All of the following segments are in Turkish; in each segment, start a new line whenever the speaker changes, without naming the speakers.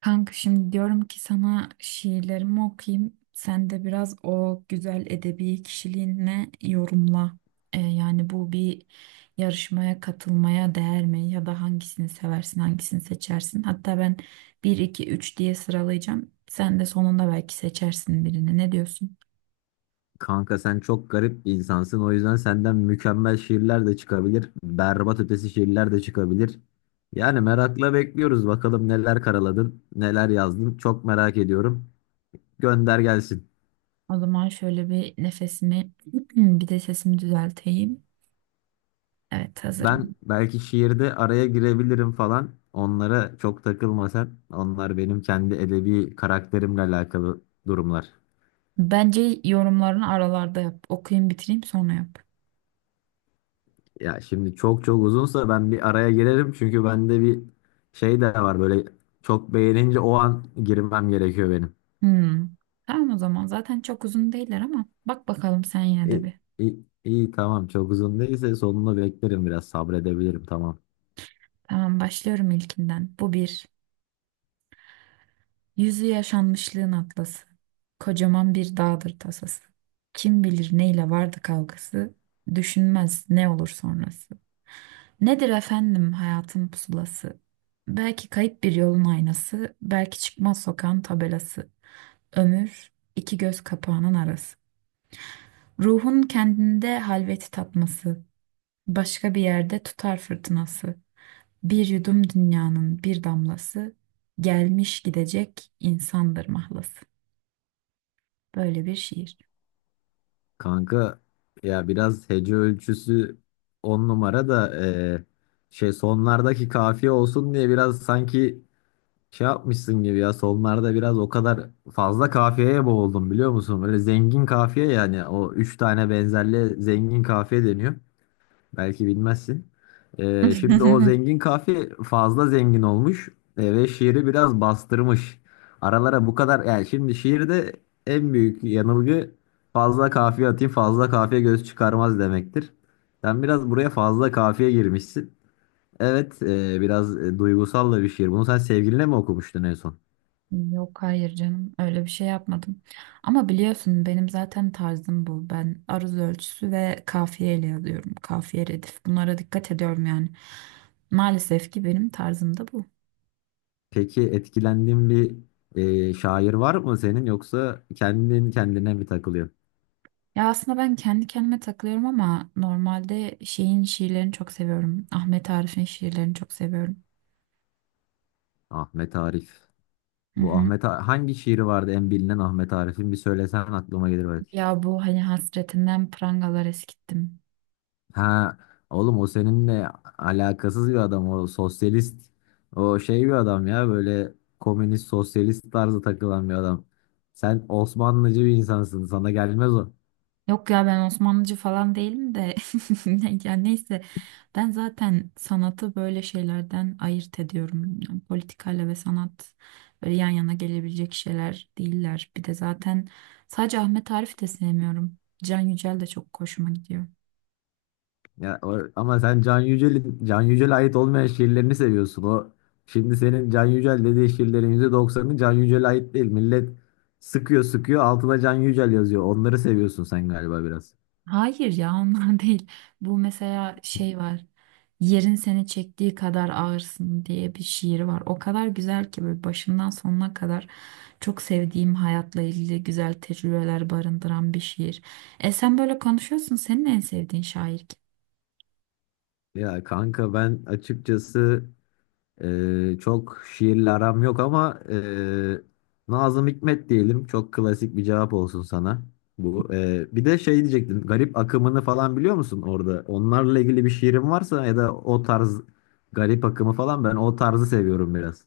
Kanka şimdi diyorum ki sana şiirlerimi okuyayım. Sen de biraz o güzel edebi kişiliğinle yorumla. Yani bu bir yarışmaya katılmaya değer mi? Ya da hangisini seversin, hangisini seçersin? Hatta ben bir 2 3 diye sıralayacağım. Sen de sonunda belki seçersin birini. Ne diyorsun?
Kanka sen çok garip bir insansın. O yüzden senden mükemmel şiirler de çıkabilir. Berbat ötesi şiirler de çıkabilir. Yani merakla bekliyoruz. Bakalım neler karaladın, neler yazdın. Çok merak ediyorum. Gönder gelsin.
O zaman şöyle bir nefesimi, bir de sesimi düzelteyim. Evet
Ben
hazırım.
belki şiirde araya girebilirim falan. Onlara çok takılma sen. Onlar benim kendi edebi karakterimle alakalı durumlar.
Bence yorumlarını aralarda yap. Okuyayım bitireyim sonra yap.
Ya şimdi çok çok uzunsa ben bir araya girerim. Çünkü bende bir şey de var böyle çok beğenince o an girmem gerekiyor benim.
Hmm. Tamam o zaman. Zaten çok uzun değiller ama bak bakalım sen yine de
İyi,
bir.
iyi, iyi, tamam çok uzun değilse sonunu beklerim biraz sabredebilirim tamam.
Tamam başlıyorum ilkinden. Bu bir. Yüzü yaşanmışlığın atlası. Kocaman bir dağdır tasası. Kim bilir neyle vardı kavgası. Düşünmez ne olur sonrası. Nedir efendim hayatın pusulası? Belki kayıp bir yolun aynası. Belki çıkmaz sokağın tabelası. Ömür iki göz kapağının arası. Ruhun kendinde halveti tatması. Başka bir yerde tutar fırtınası. Bir yudum dünyanın bir damlası. Gelmiş gidecek insandır mahlası. Böyle bir şiir.
Kanka ya biraz hece ölçüsü 10 numara da şey sonlardaki kafiye olsun diye biraz sanki şey yapmışsın gibi ya sonlarda biraz o kadar fazla kafiyeye boğuldum biliyor musun? Böyle zengin kafiye yani o 3 tane benzerli zengin kafiye deniyor. Belki bilmezsin. Şimdi o zengin fazla zengin olmuş ve şiiri biraz bastırmış. Aralara bu kadar yani şimdi şiirde en büyük yanılgı fazla kafiye atayım fazla kafiye göz çıkarmaz demektir. Sen biraz buraya fazla kafiye girmişsin. Evet biraz duygusal da bir şiir. Bunu sen sevgiline mi okumuştun en son?
Yok, hayır canım, öyle bir şey yapmadım. Ama biliyorsun benim zaten tarzım bu. Ben aruz ölçüsü ve kafiyeyle yazıyorum. Kafiye, redif. Bunlara dikkat ediyorum yani. Maalesef ki benim tarzım da bu.
Peki etkilendiğin bir şair var mı senin yoksa kendin kendine mi takılıyorsun?
Ya aslında ben kendi kendime takılıyorum ama normalde şeyin şiirlerini çok seviyorum. Ahmet Arif'in şiirlerini çok seviyorum.
Ahmet Arif.
Hı
Bu
hı.
Hangi şiiri vardı en bilinen Ahmet Arif'in bir söylesen aklıma gelir belki.
Ya bu hani hasretinden prangalar eskittim.
Ha oğlum o seninle alakasız bir adam o sosyalist o şey bir adam ya böyle komünist sosyalist tarzı takılan bir adam. Sen Osmanlıcı bir insansın sana gelmez o.
Yok ya, ben Osmanlıcı falan değilim de ya neyse, ben zaten sanatı böyle şeylerden ayırt ediyorum. Yani politikayla ve sanat böyle yan yana gelebilecek şeyler değiller. Bir de zaten sadece Ahmet Arif de sevmiyorum. Can Yücel de çok hoşuma gidiyor.
Ya, o ama sen Can Yücel'in Can Yücel'e ait olmayan şiirlerini seviyorsun o. Şimdi senin Can Yücel dediği şiirlerin %90'ı Can Yücel'e ait değil. Millet sıkıyor sıkıyor altına Can Yücel yazıyor. Onları seviyorsun sen galiba biraz.
Hayır, ya ondan değil. Bu mesela şey var. Yerin seni çektiği kadar ağırsın diye bir şiir var. O kadar güzel ki böyle başından sonuna kadar çok sevdiğim, hayatla ilgili güzel tecrübeler barındıran bir şiir. E sen böyle konuşuyorsun. Senin en sevdiğin şair kim?
Ya kanka ben açıkçası çok şiirle aram yok ama Nazım Hikmet diyelim. Çok klasik bir cevap olsun sana bu. Bir de şey diyecektim. Garip akımını falan biliyor musun orada? Onlarla ilgili bir şiirin varsa ya da o tarz garip akımı falan ben o tarzı seviyorum biraz.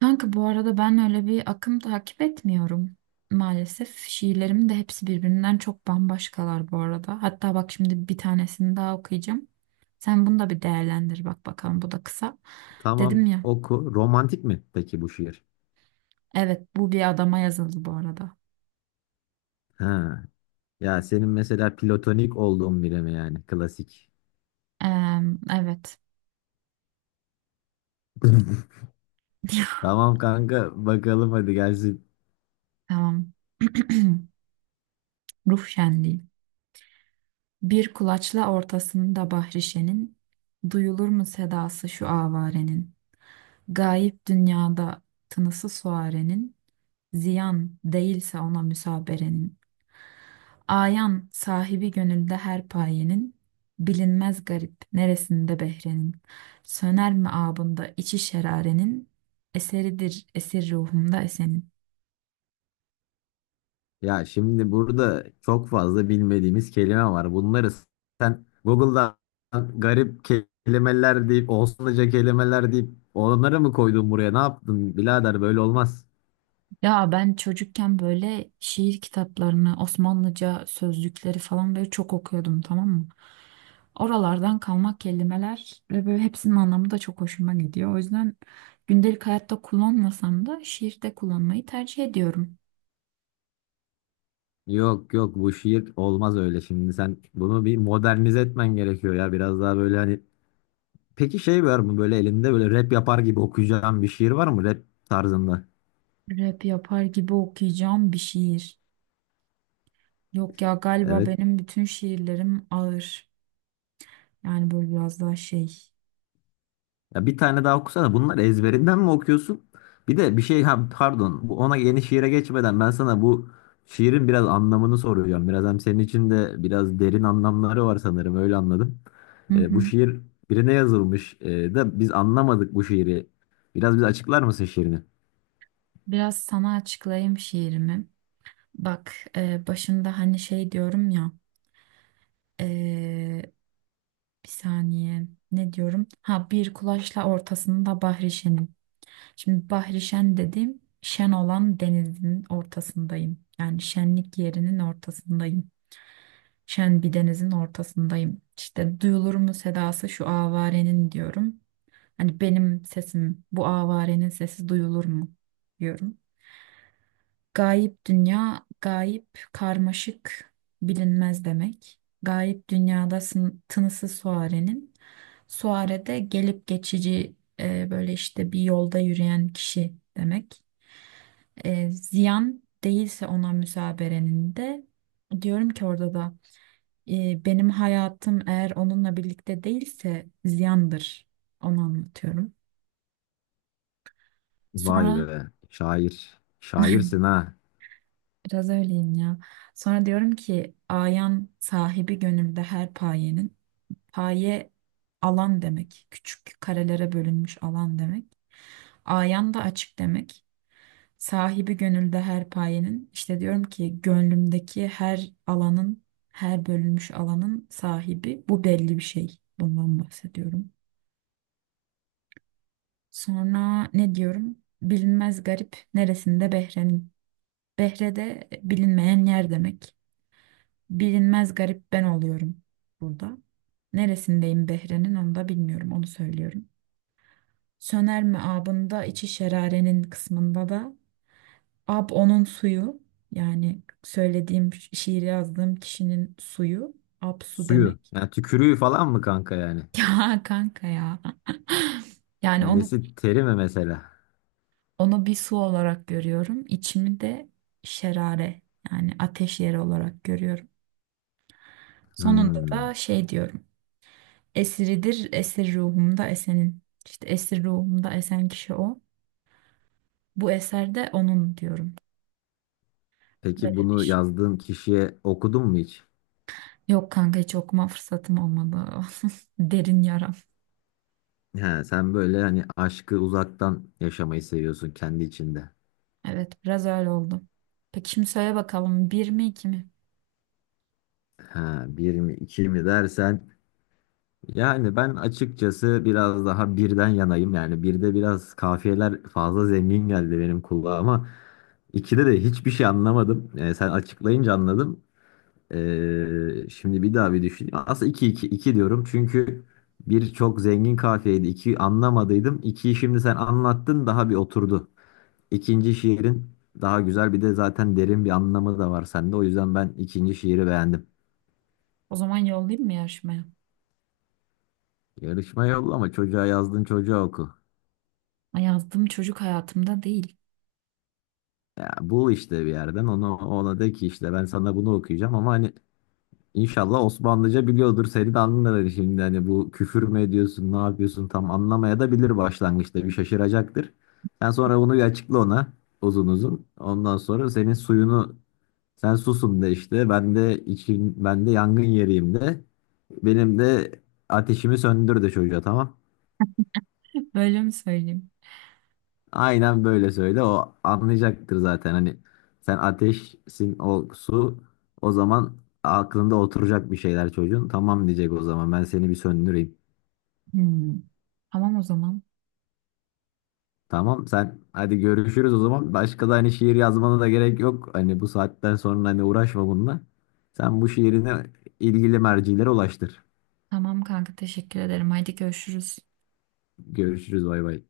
Kanka, bu arada ben öyle bir akım takip etmiyorum maalesef. Şiirlerim de hepsi birbirinden çok bambaşkalar bu arada. Hatta bak, şimdi bir tanesini daha okuyacağım. Sen bunu da bir değerlendir, bak bakalım, bu da kısa. Dedim
Tamam
ya,
oku. Romantik mi peki bu şiir?
evet, bu bir adama yazıldı bu arada.
Ha. Ya senin mesela platonik olduğun biri mi yani klasik?
Eee, evet.
Tamam kanka bakalım hadi gelsin.
Tamam. Ruh şenliği. Bir kulaçla ortasında bahrişenin, duyulur mu sedası şu avarenin? Gayip dünyada tınısı suarenin, ziyan değilse ona müsaberenin. Ayan sahibi gönülde her payenin, bilinmez garip neresinde behrenin. Söner mi abında içi şerarenin, eseridir esir ruhumda esenin.
Ya şimdi burada çok fazla bilmediğimiz kelime var. Bunları sen Google'dan garip kelimeler deyip, Osmanlıca kelimeler deyip onları mı koydun buraya? Ne yaptın birader böyle olmaz.
Ya ben çocukken böyle şiir kitaplarını, Osmanlıca sözlükleri falan böyle çok okuyordum, tamam mı? Oralardan kalma kelimeler ve böyle hepsinin anlamı da çok hoşuma gidiyor. O yüzden gündelik hayatta kullanmasam da şiirde kullanmayı tercih ediyorum.
Yok yok bu şiir olmaz öyle şimdi. Sen bunu bir modernize etmen gerekiyor ya biraz daha böyle hani. Peki şey var mı böyle elinde böyle rap yapar gibi okuyacağın bir şiir var mı rap tarzında?
Rap yapar gibi okuyacağım bir şiir. Yok ya, galiba
Evet.
benim bütün şiirlerim ağır. Yani böyle biraz daha şey.
Ya bir tane daha okusana. Bunları ezberinden mi okuyorsun? Bir de bir şey ha, pardon. Bu ona yeni şiire geçmeden ben sana bu şiirin biraz anlamını soracağım. Biraz hem senin için de biraz derin anlamları var sanırım. Öyle anladım.
Hı
Bu
hı.
şiir birine yazılmış da biz anlamadık bu şiiri. Biraz bize açıklar mısın şiirini?
Biraz sana açıklayayım şiirimi. Bak, başında hani şey diyorum ya. Ee, Bir saniye, ne diyorum? Ha, bir kulaçla ortasında Bahrişen'im. Şimdi Bahrişen dediğim şen olan denizin ortasındayım. Yani şenlik yerinin ortasındayım. Şen bir denizin ortasındayım. İşte duyulur mu sedası şu avarenin diyorum. Hani benim sesim, bu avarenin sesi duyulur mu diyorum. Gayip dünya, gayip karmaşık, bilinmez demek. Gayip dünyada tınısı suarenin. Suare de gelip geçici, böyle işte bir yolda yürüyen kişi demek. Ziyan değilse ona müsaberenin de diyorum ki, orada da benim hayatım eğer onunla birlikte değilse ziyandır. Onu anlatıyorum.
Vay
Sonra
be. Şair. Şairsin ha.
biraz öyleyim ya. Sonra diyorum ki ayan sahibi gönülde her payenin. Paye alan demek. Küçük karelere bölünmüş alan demek. Ayan da açık demek. Sahibi gönülde her payenin. İşte diyorum ki gönlümdeki her alanın, her bölünmüş alanın sahibi. Bu belli bir şey. Bundan bahsediyorum. Sonra ne diyorum? Bilinmez garip neresinde Behre'nin. Behre de bilinmeyen yer demek. Bilinmez garip ben oluyorum burada. Neresindeyim Behre'nin, onu da bilmiyorum, onu söylüyorum. Söner mi abında içi şerarenin kısmında da ab onun suyu, yani söylediğim şiiri yazdığım kişinin suyu, ab su
Suyu.
demek.
Yani tükürüğü falan mı kanka yani?
Ya kanka ya. Yani onu
Nesi teri mi mesela?
onu bir su olarak görüyorum. İçimi de şerare, yani ateş yeri olarak görüyorum. Sonunda
Hmm.
da şey diyorum. Esiridir, esir ruhumda esenin. İşte esir ruhumda esen kişi o. Bu eserde onun diyorum.
Peki
Böyle bir
bunu
şey.
yazdığın kişiye okudun mu hiç?
Yok kanka, hiç okuma fırsatım olmadı. Derin yaram.
He, sen böyle hani aşkı uzaktan yaşamayı seviyorsun kendi içinde.
Evet, biraz öyle oldu. Peki şimdi söyle bakalım, bir mi iki mi?
Ha bir mi iki mi dersen yani ben açıkçası biraz daha birden yanayım. Yani birde biraz kafiyeler fazla zengin geldi benim kulağıma. İkide de hiçbir şey anlamadım. Sen açıklayınca anladım. Şimdi bir daha bir düşüneyim. Aslında iki iki iki diyorum çünkü bir çok zengin kafiyeydi. İki anlamadıydım. İkiyi şimdi sen anlattın daha bir oturdu. İkinci şiirin daha güzel bir de zaten derin bir anlamı da var sende. O yüzden ben ikinci şiiri beğendim.
O zaman yollayayım mı yarışmaya?
Yarışma yolla ama çocuğa yazdın çocuğa oku.
Ay, yazdığım çocuk hayatımda değil.
Ya bul işte bir yerden onu ona de ki işte ben sana bunu okuyacağım ama hani inşallah Osmanlıca biliyordur seni de anlar hani şimdi hani bu küfür mü ediyorsun ne yapıyorsun tam anlamaya da bilir başlangıçta bir şaşıracaktır. Sen sonra bunu bir açıkla ona uzun uzun. Ondan sonra senin suyunu Sen susun de işte. Ben de için ben de yangın yeriyim de. Benim de ateşimi söndür de çocuğa tamam.
Böyle mi söyleyeyim?
Aynen böyle söyle. O anlayacaktır zaten. Hani sen ateşsin o su. O zaman aklında oturacak bir şeyler çocuğun. Tamam diyecek o zaman. Ben seni bir söndüreyim.
Hmm. Tamam o zaman.
Tamam sen hadi görüşürüz o zaman. Başka da hani şiir yazmana da gerek yok. Hani bu saatten sonra hani uğraşma bununla. Sen bu şiirini ilgili mercilere ulaştır.
Tamam kanka, teşekkür ederim. Haydi görüşürüz.
Görüşürüz bay bay.